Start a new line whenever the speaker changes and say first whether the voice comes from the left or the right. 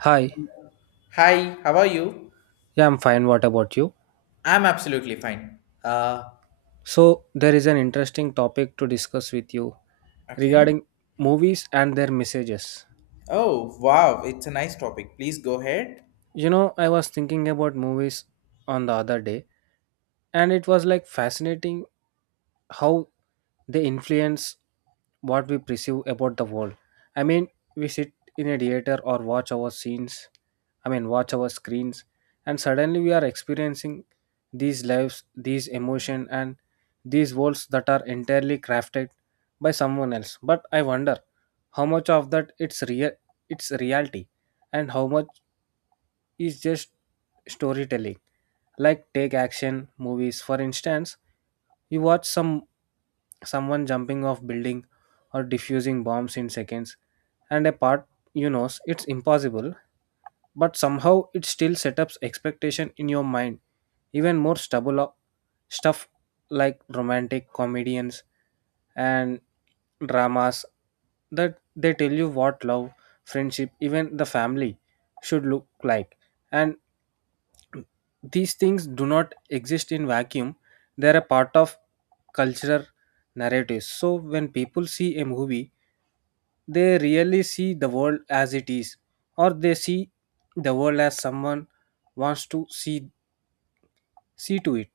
right: Hi,
left: Hi, how are you?
right: yeah, I'm fine. What about you?
left: I'm absolutely fine. Uh,
right: So, there is an interesting topic to discuss with you
left: okay.
right: regarding movies and their messages.
left: Oh, wow, it's a nice topic. Please go ahead.
right: You know, I was thinking about movies on the other day, and it was like fascinating how they influence what we perceive about the world. I mean, we sit in a theater or watch our scenes, I mean, watch our screens, and suddenly we are experiencing these lives, these emotion, and these worlds that are entirely crafted by someone else. But I wonder how much of that it's real, it's reality, and how much is just storytelling. Like take action movies, for instance, you watch someone jumping off building or diffusing bombs in seconds and a part you know it's impossible but somehow it still sets up expectation in your mind even more stubble up stuff like romantic comedians and dramas that they tell you what love friendship even the family should look like and these things do not exist in vacuum. They are a part of cultural narratives. So when people see a movie, they really see the world as it is, or they see the world as someone wants to see to it.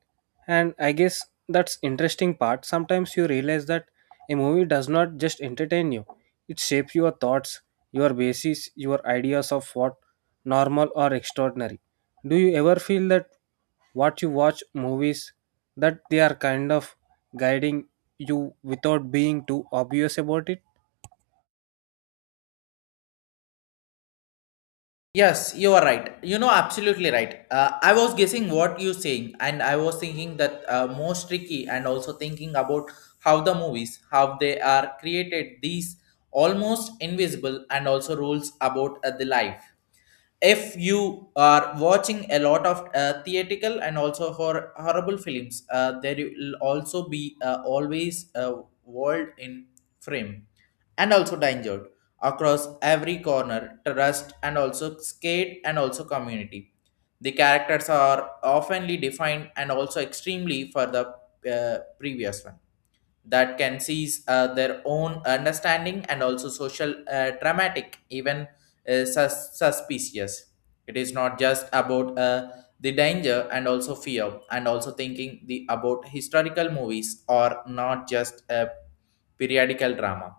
right: And I guess that's interesting part. Sometimes you realize that a movie does not just entertain you; it shapes your thoughts, your basis, your ideas of what normal or extraordinary. Do you ever feel that what you watch movies that they are kind of guiding you without being too obvious about it?
left: Yes, you are right. You know, absolutely right. I was guessing what you saying, and I was thinking that most tricky, and also thinking about how the movies, how they are created, these almost invisible, and also rules about the life. If you are watching a lot of theatrical and also horrible films there will also be always a world in frame and also danger across every corner trust and also skate and also community. The characters are oftenly defined and also extremely for the previous one that can seize their own understanding and also social dramatic, even suspicious. It is not just about the danger and also fear and also thinking the about historical movies or not just a periodical drama.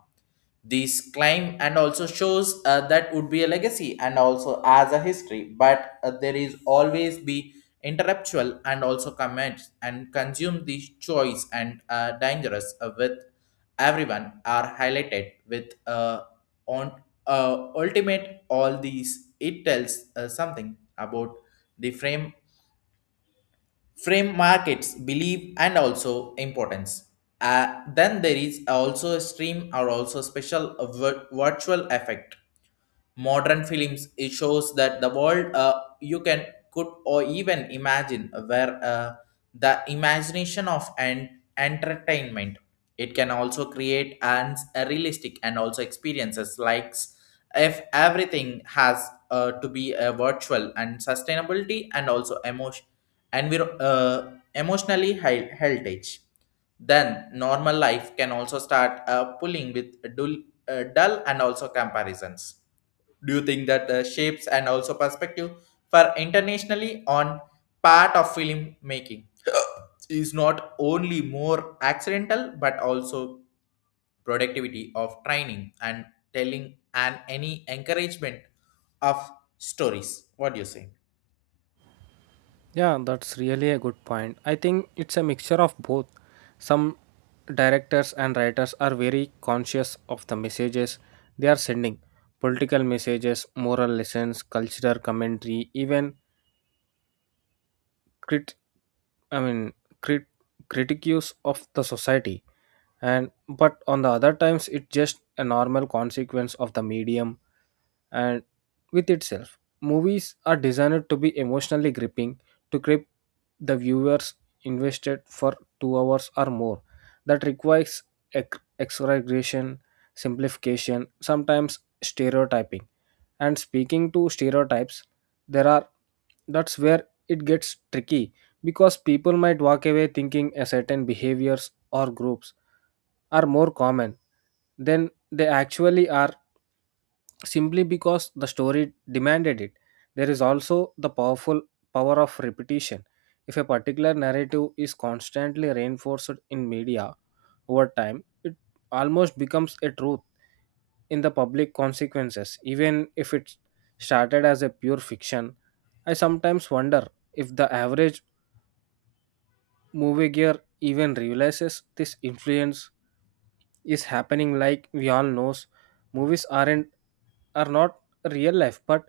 left: This claim and also shows that would be a legacy and also as a history, but there is always be interruptual and also comments and consume the choice and dangerous with everyone are highlighted with on ultimate. All these it tells something about the frame markets believe and also importance. Then there is also a stream or also special virtual effect. Modern films it shows that the world you can could or even imagine, where the imagination of and entertainment it can also create and a realistic and also experiences, like if everything has to be a virtual and sustainability and also emotion emotionally heritage. Then normal life can also start pulling with dull and also comparisons. Do you think that the shapes and also perspective for internationally on part of film making is not only more accidental but also productivity of training and telling and any encouragement of stories? What do you say?
right: Yeah, that's really a good point. I think it's a mixture of both. Some directors and writers are very conscious of the messages they are sending: political messages, moral lessons, cultural commentary, even crit i mean crit critiques of the society. And but on the other times it's just a normal consequence of the medium and with itself. Movies are designed to be emotionally gripping, to grip the viewers invested for 2 hours or more. That requires exaggeration, simplification, sometimes stereotyping. And speaking to stereotypes, there are that's where it gets tricky because people might walk away thinking a certain behaviors or groups are more common than they actually are simply because the story demanded it. There is also the power of repetition. If a particular narrative is constantly reinforced in media over time, it almost becomes a truth in the public consequences, even if it started as a pure fiction. I sometimes wonder if the average moviegoer even realizes this influence is happening. Like, we all knows movies are not real life, but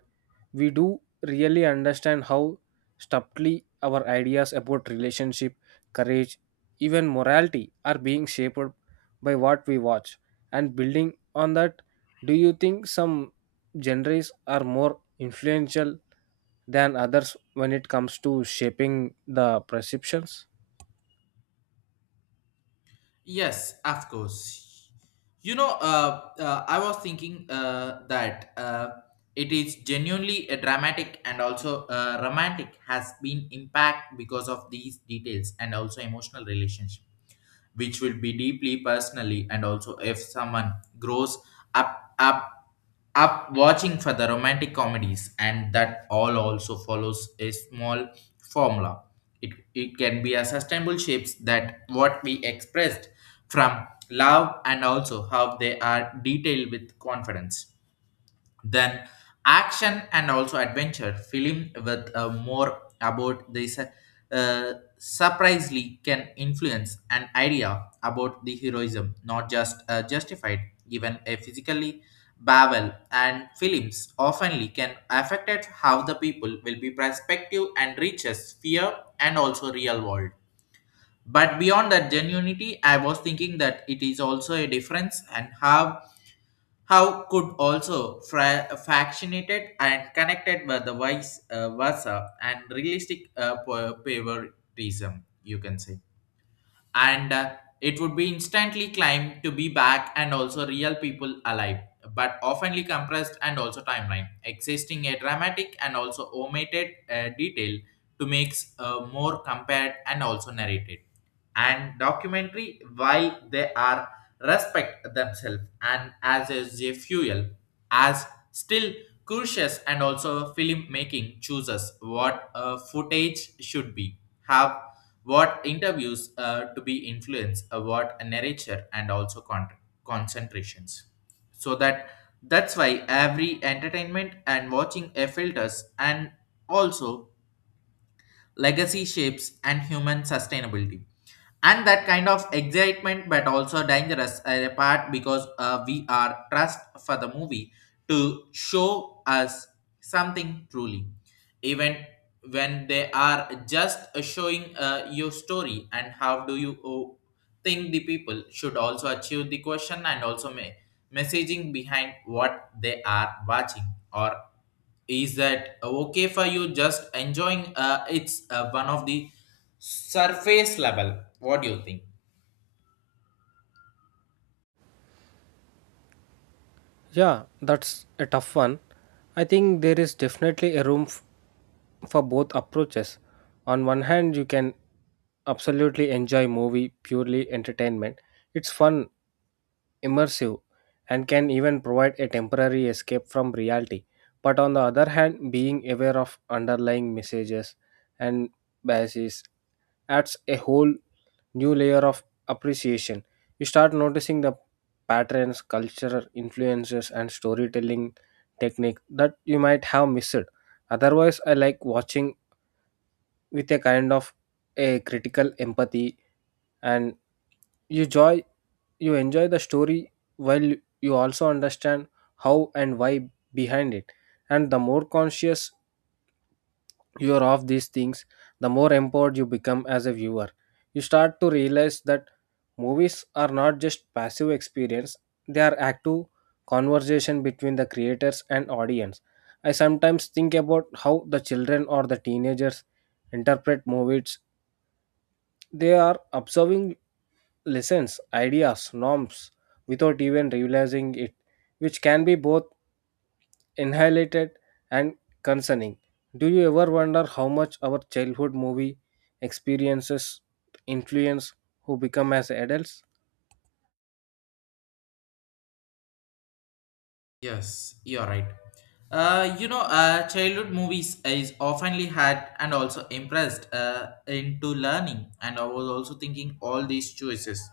right: we do really understand how subtly our ideas about relationship, courage, even morality are being shaped by what we watch. And building on that, do you think some genres are more influential than others when it comes to shaping the perceptions?
left: Yes, of course. You know, I was thinking that it is genuinely a dramatic and also romantic has been impact because of these details and also emotional relationship, which will be deeply personally, and also if someone grows up up up watching for the romantic comedies and that all also follows a small formula, it can be a sustainable shapes that what we expressed from love and also how they are detailed with confidence. Then action and also adventure film with more about this surprisingly can influence an idea about the heroism, not just justified given a physically babel. And films oftenly can affect it how the people will be perspective and reaches fear and also real world. But beyond that genuinity, I was thinking that it is also a difference, and how could also fractionated and connected by the vice versa and realistic favoritism, you can say. And it would be instantly claimed to be back and also real people alive, but oftenly compressed and also timeline existing a dramatic and also omitted detail to make more compared and also narrated. And documentary while they are respect themselves and as is a fuel, as still cautious and also filmmaking chooses what a footage should be have, what interviews to be influenced what a narrator and also concentrations. So that's why every entertainment and watching a filters and also legacy shapes and human sustainability, and that kind of excitement but also dangerous part, because we are trust for the movie to show us something truly, even when they are just showing your story. And how do you think the people should also achieve the question and also may messaging behind what they are watching? Or is that okay for you just enjoying it's one of the surface level? What do you think?
right: Yeah, that's a tough one. I think there is definitely a room for both approaches. On one hand, you can absolutely enjoy movie purely entertainment. It's fun, immersive, and can even provide a temporary escape from reality. But on the other hand, being aware of underlying messages and biases adds a whole new layer of appreciation. You start noticing the patterns, cultural influences, and storytelling technique that you might have missed. Otherwise, I like watching with a kind of a critical empathy, and you joy you enjoy the story while you also understand how and why behind it. And the more conscious you're off these things, the more empowered you become as a viewer. You start to realize that movies are not just passive experience, they are active conversation between the creators and audience. I sometimes think about how the children or the teenagers interpret movies. They are observing lessons, ideas, norms without even realizing it, which can be both annihilated and concerning. Do you ever wonder how much our childhood movie experiences influence who become as adults?
left: Yes, you're right. You know, childhood movies is oftenly had and also impressed into learning, and I was also thinking all these choices,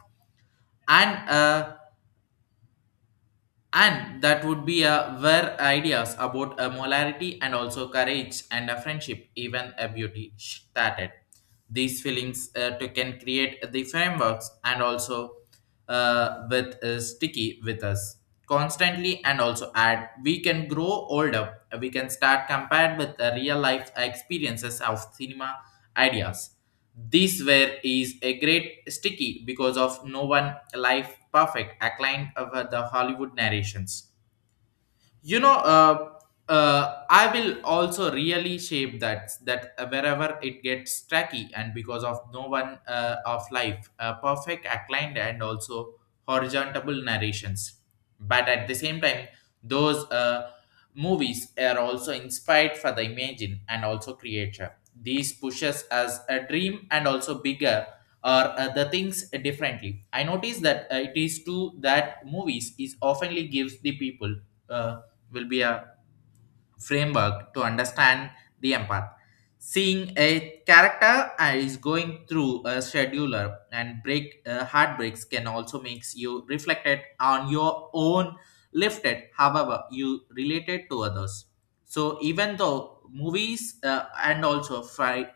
left: and uh, and that would be a where ideas about a molarity and also courage and a friendship, even a beauty, started. These feelings to can create the frameworks and also with sticky with us constantly, and also add we can grow older, we can start compared with the real life experiences of cinema ideas. This ware is a great sticky because of no one life perfect, acclaimed over the Hollywood narrations. You know, I will also really shape that that wherever it gets tacky, and because of no one of life perfect outlined and also horizontal narrations. But at the same time, those movies are also inspired for the imagine and also creature. These pushes as a dream and also bigger, or the things differently I notice that it is true that movies is oftenly gives the people uh, will be a framework to understand the empath. Seeing a character is going through a scheduler and break heartbreaks can also makes you reflected on your own lifted. However, you related to others. So even though movies and also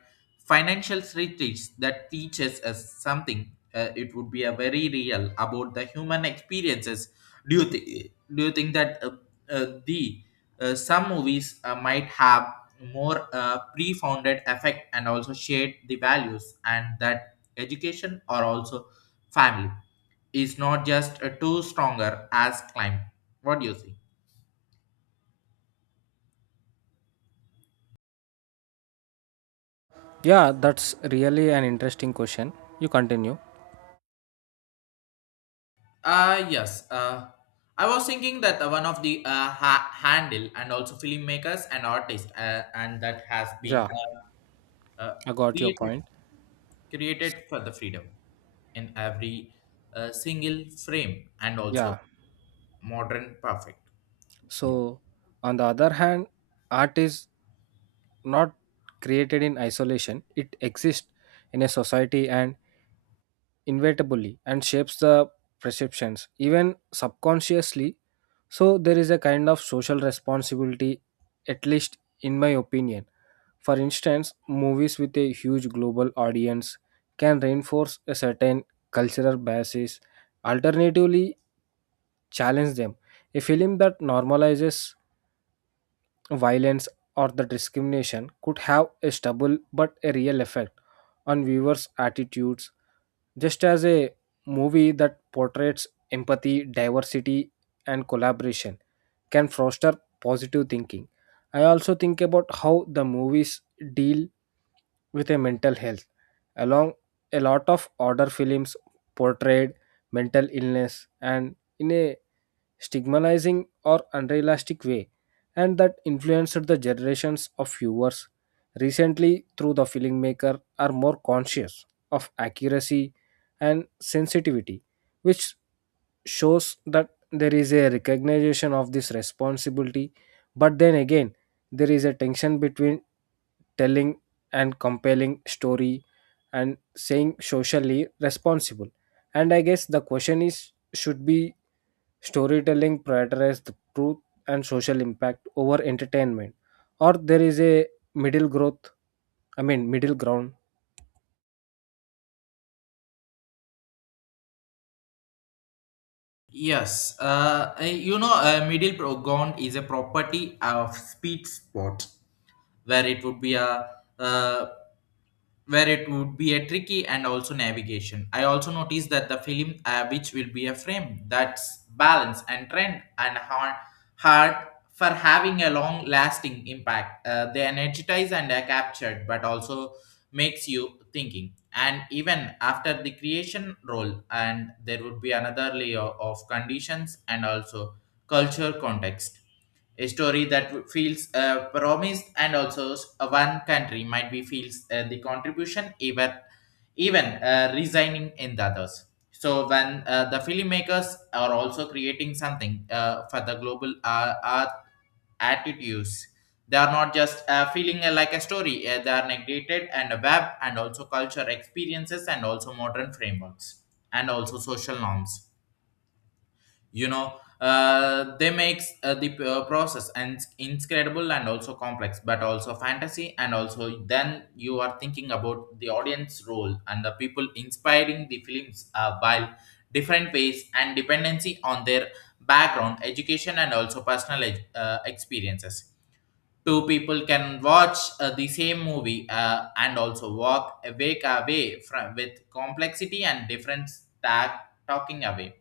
left: financial retreats that teaches us something, it would be a very real about the human experiences. Do you think that the some movies might have more pre-founded effect and also shade the values, and that education or also family is not just too stronger as climb. What do you think?
right: Yeah, that's really an interesting question. You continue.
left: Yes. I was thinking that one of the handle and also filmmakers and artists, and that has been
right: Yeah,
left: uh, uh,
right: I got your
left: created
right: point.
left: created for the freedom in every single frame and
right: Yeah.
left: also modern perfect.
right: So, on the other hand, art is not created in isolation, it exists in a society and inevitably and shapes the perceptions, even subconsciously. So, there is a kind of social responsibility, at least in my opinion. For instance, movies with a huge global audience can reinforce a certain cultural biases, alternatively, challenge them. A film that normalizes violence or the discrimination could have a stubble but a real effect on viewers' attitudes, just as a movie that portrays empathy, diversity, and collaboration can foster positive thinking. I also think about how the movies deal with a mental health. Along a lot of order films portrayed mental illness and in a stigmatizing or unrealistic way, and that influenced the generations of viewers. Recently, through the filmmaker, are more conscious of accuracy and sensitivity, which shows that there is a recognition of this responsibility. But then again, there is a tension between telling and compelling story and saying socially responsible. And I guess the question is, should be storytelling prioritize the truth and social impact over entertainment, or there is a middle growth I mean middle ground?
left: Yes, you know, middle ground is a property of speed spot where it would be a uh, tricky and also navigation. I also noticed that the film, which will be a frame that's balance and trend and hard for having a long lasting impact. They energize and are captured, but also makes you thinking. And even after the creation role, and there would be another layer of conditions and also culture context. A story that feels promised and also one country might be feels the contribution, even resigning in the others. So when the filmmakers are also creating something for the global art attitudes, they are not just feeling like a story. They are negated and a web and also culture experiences and also modern frameworks and also social norms. You know, they makes the process and incredible and also complex but also fantasy. And also then you are thinking about the audience role and the people inspiring the films while different ways and dependency on their background education and also personal experiences. Two people can watch the same movie and also walk awake away from with complexity and different stack talking away.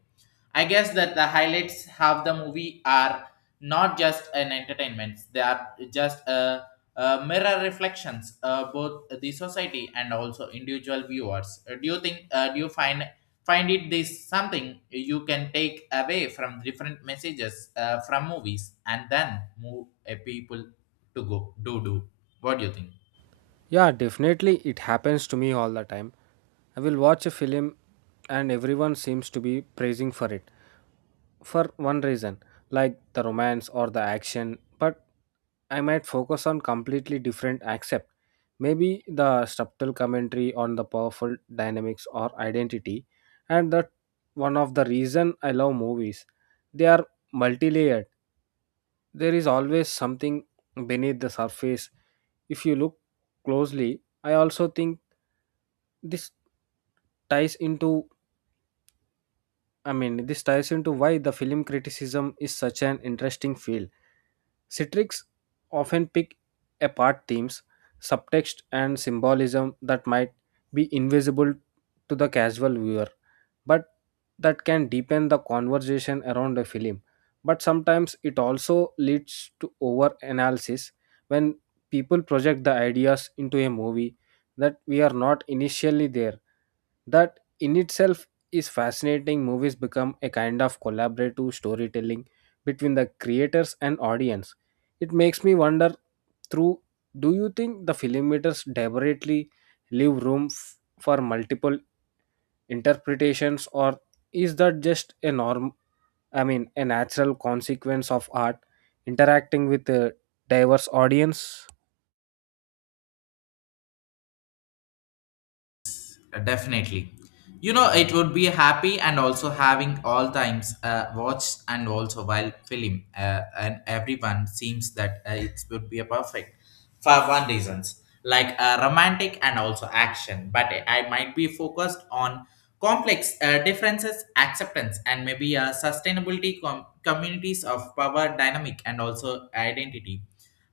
left: I guess that the highlights have the movie are not just an entertainment; they are just a mirror reflections, both the society and also individual viewers. Do you think? Do you find it this something you can take away from different messages from movies and then move a people to go do? What do you think?
right: Yeah, definitely it happens to me all the time. I will watch a film and everyone seems to be praising for it for one reason, like the romance or the action, but I might focus on completely different aspect. Maybe the subtle commentary on the powerful dynamics or identity, and that one of the reason I love movies. They are multi-layered, there is always something beneath the surface if you look closely. I also think this ties into I mean, this ties into why the film criticism is such an interesting field. Citrics often pick apart themes, subtext, and symbolism that might be invisible to the casual viewer, but that can deepen the conversation around a film. But sometimes it also leads to over analysis when people project the ideas into a movie that we are not initially there. That in itself is fascinating. Movies become a kind of collaborative storytelling between the creators and audience. It makes me wonder through, do you think the filmmakers deliberately leave room for multiple interpretations, or is that just a norm I mean a natural consequence of art interacting with a diverse audience?
left: Definitely. You know, it would be happy and also having all times watched and also while film, and everyone seems that it would be a perfect for one reasons, like romantic and also action. But I might be focused on complex differences, acceptance, and maybe sustainability communities of power dynamic and also identity.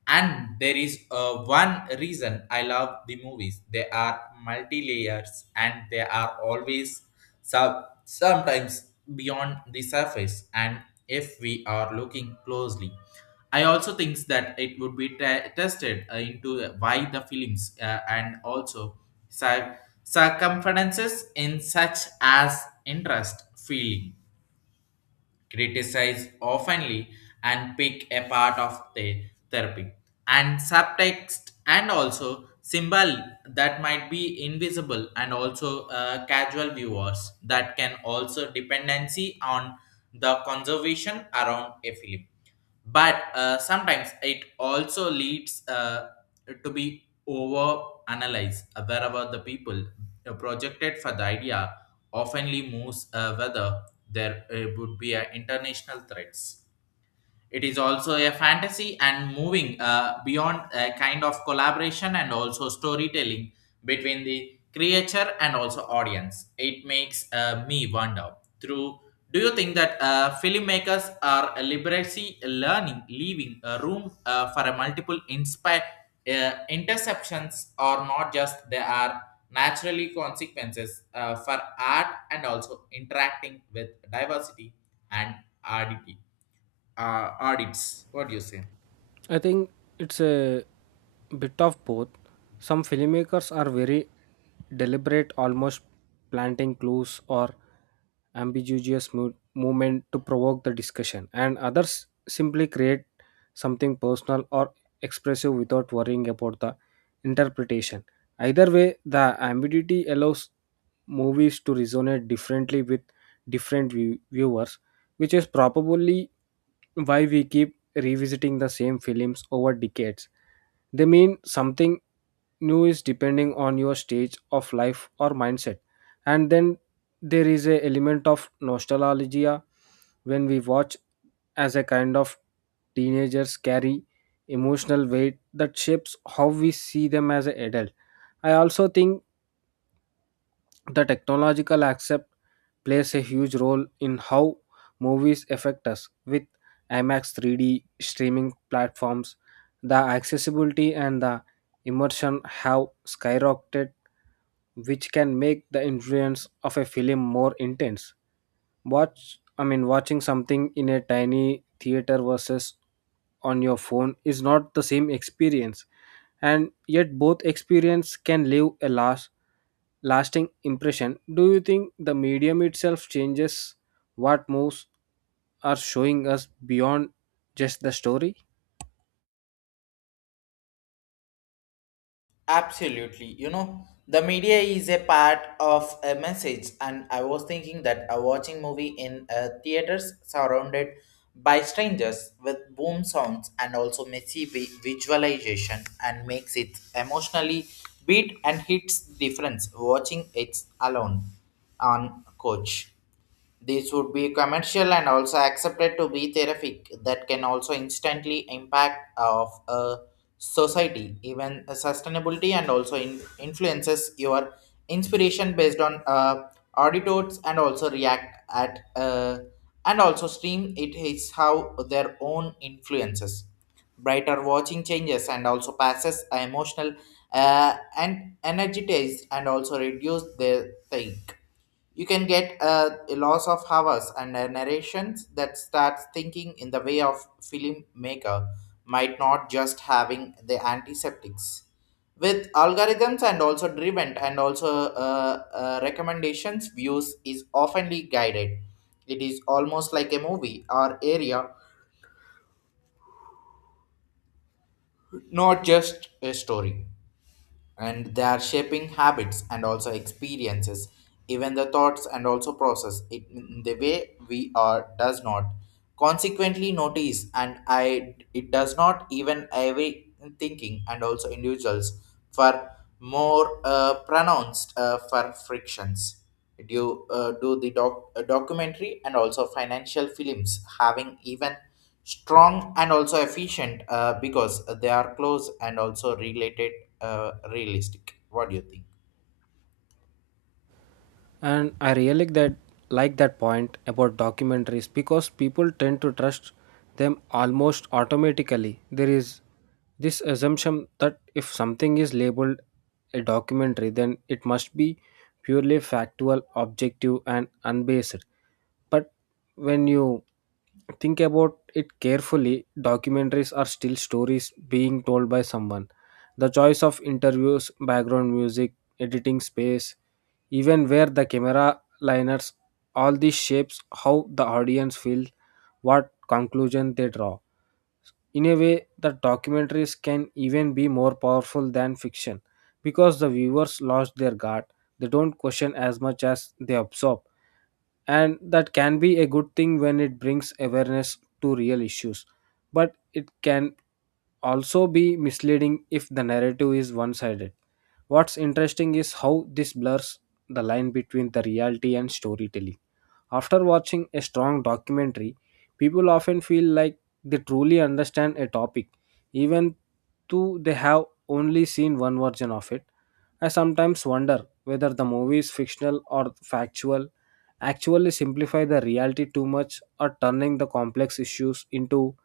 left: And there is one reason I love the movies. They are multi layers, and they are always sometimes beyond the surface. And if we are looking closely, I also think that it would be tested into why the films and also cir- circumferences in such as interest, feeling criticize oftenly and pick a part of the therapy and subtext and also symbol that might be invisible and also casual viewers that can also dependency on the conservation around a film. But sometimes it also leads to be over analyzed wherever the people projected for the idea oftenly moves whether there would be international threats. It is also a fantasy and moving beyond a kind of collaboration and also storytelling between the creature and also audience. It makes me wonder through. Do you think that filmmakers are liberally learning, leaving a room for a multiple inspire interceptions, or not just they are naturally consequences for art and also interacting with diversity and oddity? Audits. What do you say?
right: I think it's a bit of both. Some filmmakers are very deliberate, almost planting clues or ambiguous movement to provoke the discussion, and others simply create something personal or expressive without worrying about the interpretation. Either way, the ambiguity allows movies to resonate differently with different viewers, which is probably why we keep revisiting the same films over decades. They mean something new is depending on your stage of life or mindset. And then there is a element of nostalgia when we watch as a kind of teenagers carry emotional weight that shapes how we see them as an adult. I also think the technological accept plays a huge role in how movies affect us. With IMAX 3D streaming platforms, the accessibility and the immersion have skyrocketed, which can make the influence of a film more intense. Watching something in a tiny theater versus on your phone is not the same experience, and yet both experience can leave a lasting impression. Do you think the medium itself changes what moves are showing us beyond just the story?
left: Absolutely. You know, the media is a part of a message, and I was thinking that a watching movie in a theaters surrounded by strangers with boom sounds and also messy visualization and makes it emotionally beat and hits difference watching it alone on coach. This would be commercial and also accepted to be therapeutic that can also instantly impact of a society, even a sustainability and also influences your inspiration based on auditors and also react at and also stream it is how their own influences. Brighter watching changes and also passes emotional and energized and also reduce their think you can get a loss of hours and a narrations that starts thinking in the way of filmmaker might not just having the antiseptics with algorithms and also driven and also uh, recommendations views is oftenly guided. It is almost like a movie or area, not just a story, and they are shaping habits and also experiences, even the thoughts and also process it in the way we are does not consequently notice, and I it does not even every thinking and also individuals for more pronounced for frictions. Do the documentary and also financial films having even strong and also efficient because they are close and also related realistic? What do you think?
right: And I really like that point about documentaries because people tend to trust them almost automatically. There is this assumption that if something is labeled a documentary, then it must be purely factual, objective, and unbased. But when you think about it carefully, documentaries are still stories being told by someone. The choice of interviews, background music, editing space, even where the camera liners, all this shapes how the audience feels what conclusion they draw. In a way, the documentaries can even be more powerful than fiction because the viewers lost their guard. They don't question as much as they absorb. And that can be a good thing when it brings awareness to real issues. But it can also be misleading if the narrative is one sided. What's interesting is how this blurs the line between the reality and storytelling. After watching a strong documentary, people often feel like they truly understand a topic, even though they have only seen one version of it. I sometimes wonder whether the movies, fictional or factual, actually simplify the reality too much or turning the complex issues into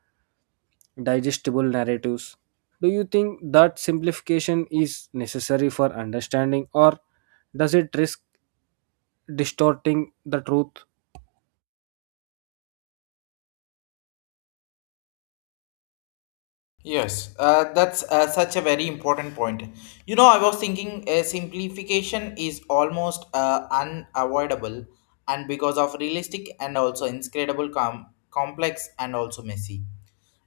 right: digestible narratives. Do you think that simplification is necessary for understanding, or does it risk distorting the truth?
left: Yes, that's such a very important point. You know, I was thinking simplification is almost unavoidable, and because of realistic and also inscrutable, complex, and also messy.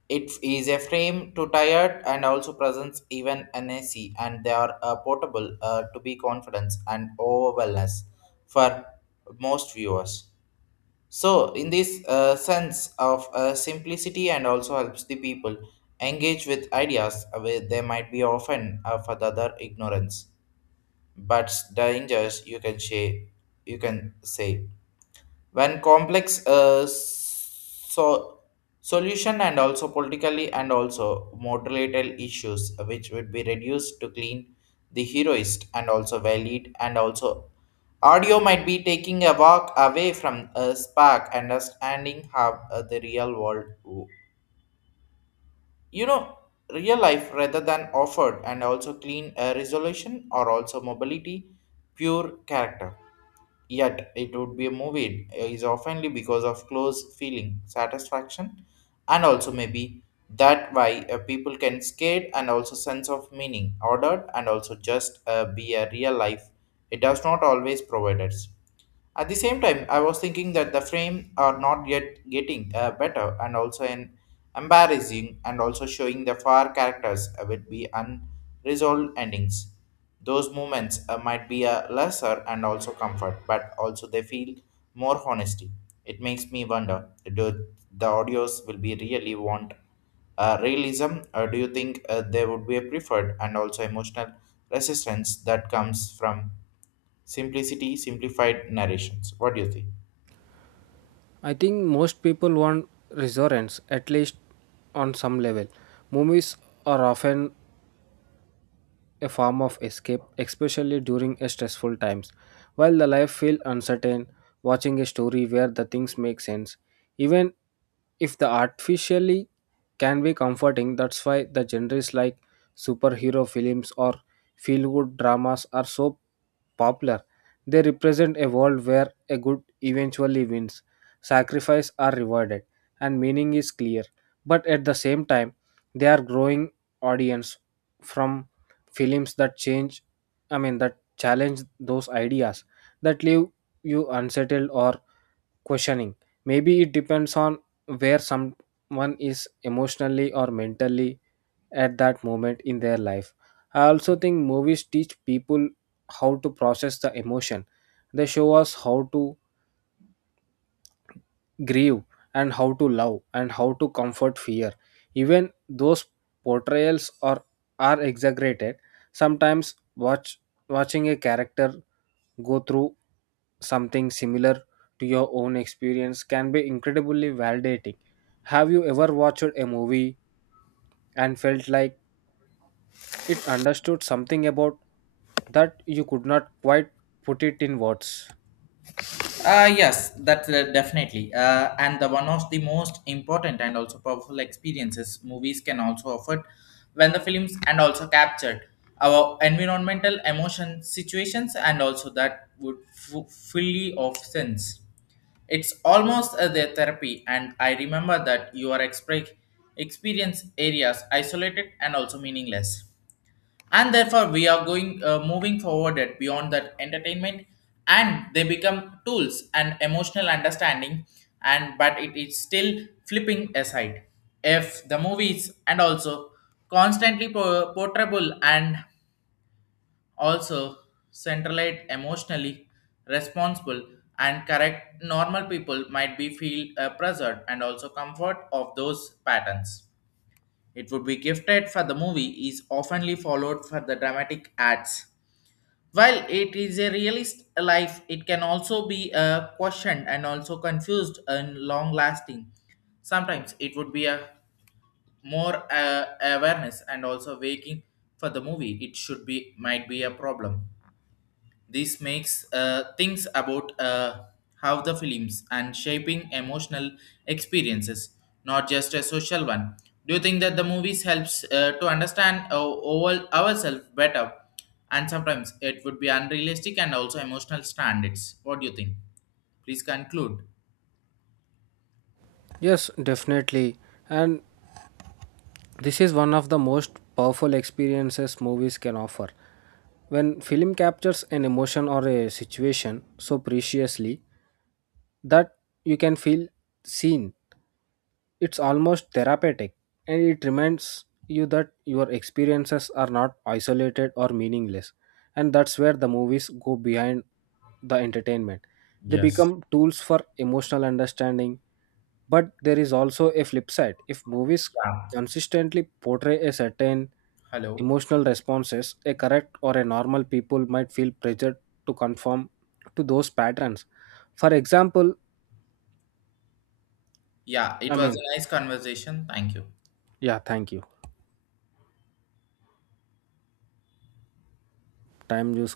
left: It is a frame to tired and also presents even an, and they are portable to be confidence and over wellness for most viewers. So in this sense of simplicity and also helps the people engage with ideas where they might be often for the other ignorance, but dangers you can say when complex so solution and also politically and also moderated issues which would be reduced to clean, the heroist and also valid and also audio might be taking a walk away from a spark understanding how the real you know, real life rather than offered and also clean resolution or also mobility pure character. Yet it would be a movie is oftenly because of close feeling, satisfaction, and also maybe that why people can skate and also sense of meaning, ordered, and also just be a real life. It does not always provide us. At the same time, I was thinking that the frame are not yet getting better and also an embarrassing and also showing the far characters would be unresolved endings. Those moments might be a lesser and also comfort, but also they feel more honesty. It makes me wonder, do the audios will be really want realism, or do you think there would be a preferred and also emotional resistance that comes from simplicity, simplified narrations? What do you think?
right: I think most people want reassurance, at least on some level. Movies are often a form of escape, especially during a stressful times. While the life feels uncertain, watching a story where the things make sense, even if the artificially, can be comforting. That's why the genres like superhero films or feel good dramas are so popular. They represent a world where a good eventually wins, sacrifice are rewarded, and meaning is clear. But at the same time, they are growing audience from films that change I mean that challenge those ideas, that leave you unsettled or questioning. Maybe it depends on where someone is emotionally or mentally at that moment in their life. I also think movies teach people how to process the emotion. They show us how to grieve and how to love and how to comfort fear, even those portrayals are exaggerated. Sometimes watching a character go through something similar to your own experience can be incredibly validating. Have you ever watched a movie and felt like it understood something about that you could not quite put it in words?
left: Yes, that's definitely. And the one of the most important and also powerful experiences movies can also offer when the films and also captured our environmental emotion situations and also that would fully of sense. It's almost their therapy, and I remember that your experience areas isolated and also meaningless, and therefore we are going moving forward at beyond that entertainment, and they become tools and emotional understanding. And but it is still flipping aside, if the movies and also constantly portrayable and also centralized emotionally responsible and correct normal people might be feel pressured and also comfort of those patterns. It would be gifted for the movie is oftenly followed for the dramatic ads. While it is a realist life, it can also be questioned and also confused and long-lasting. Sometimes it would be a more awareness and also waking for the movie. It should be might be a problem. This makes things about how the films and shaping emotional experiences, not just a social one. Do you think that the movies helps to understand ourselves better? And sometimes it would be unrealistic and also emotional standards. What do you think? Please conclude.
right: Yes, definitely. And this is one of the most powerful experiences movies can offer. When film captures an emotion or a situation so preciously that you can feel seen, it's almost therapeutic, and it reminds you that your experiences are not isolated or meaningless. And that's where the movies go behind the entertainment. They
left: Yes.
right: become tools for emotional understanding, but there is also a flip side. If movies
left: Yeah.
right: consistently portray a certain
left: Hello.
right: emotional responses, a correct or a normal people might feel pressured to conform to those patterns. For example,
left: Yeah,
right: I
left: it was
right: mean,
left: a nice conversation. Thank you.
right: yeah, thank you. Time use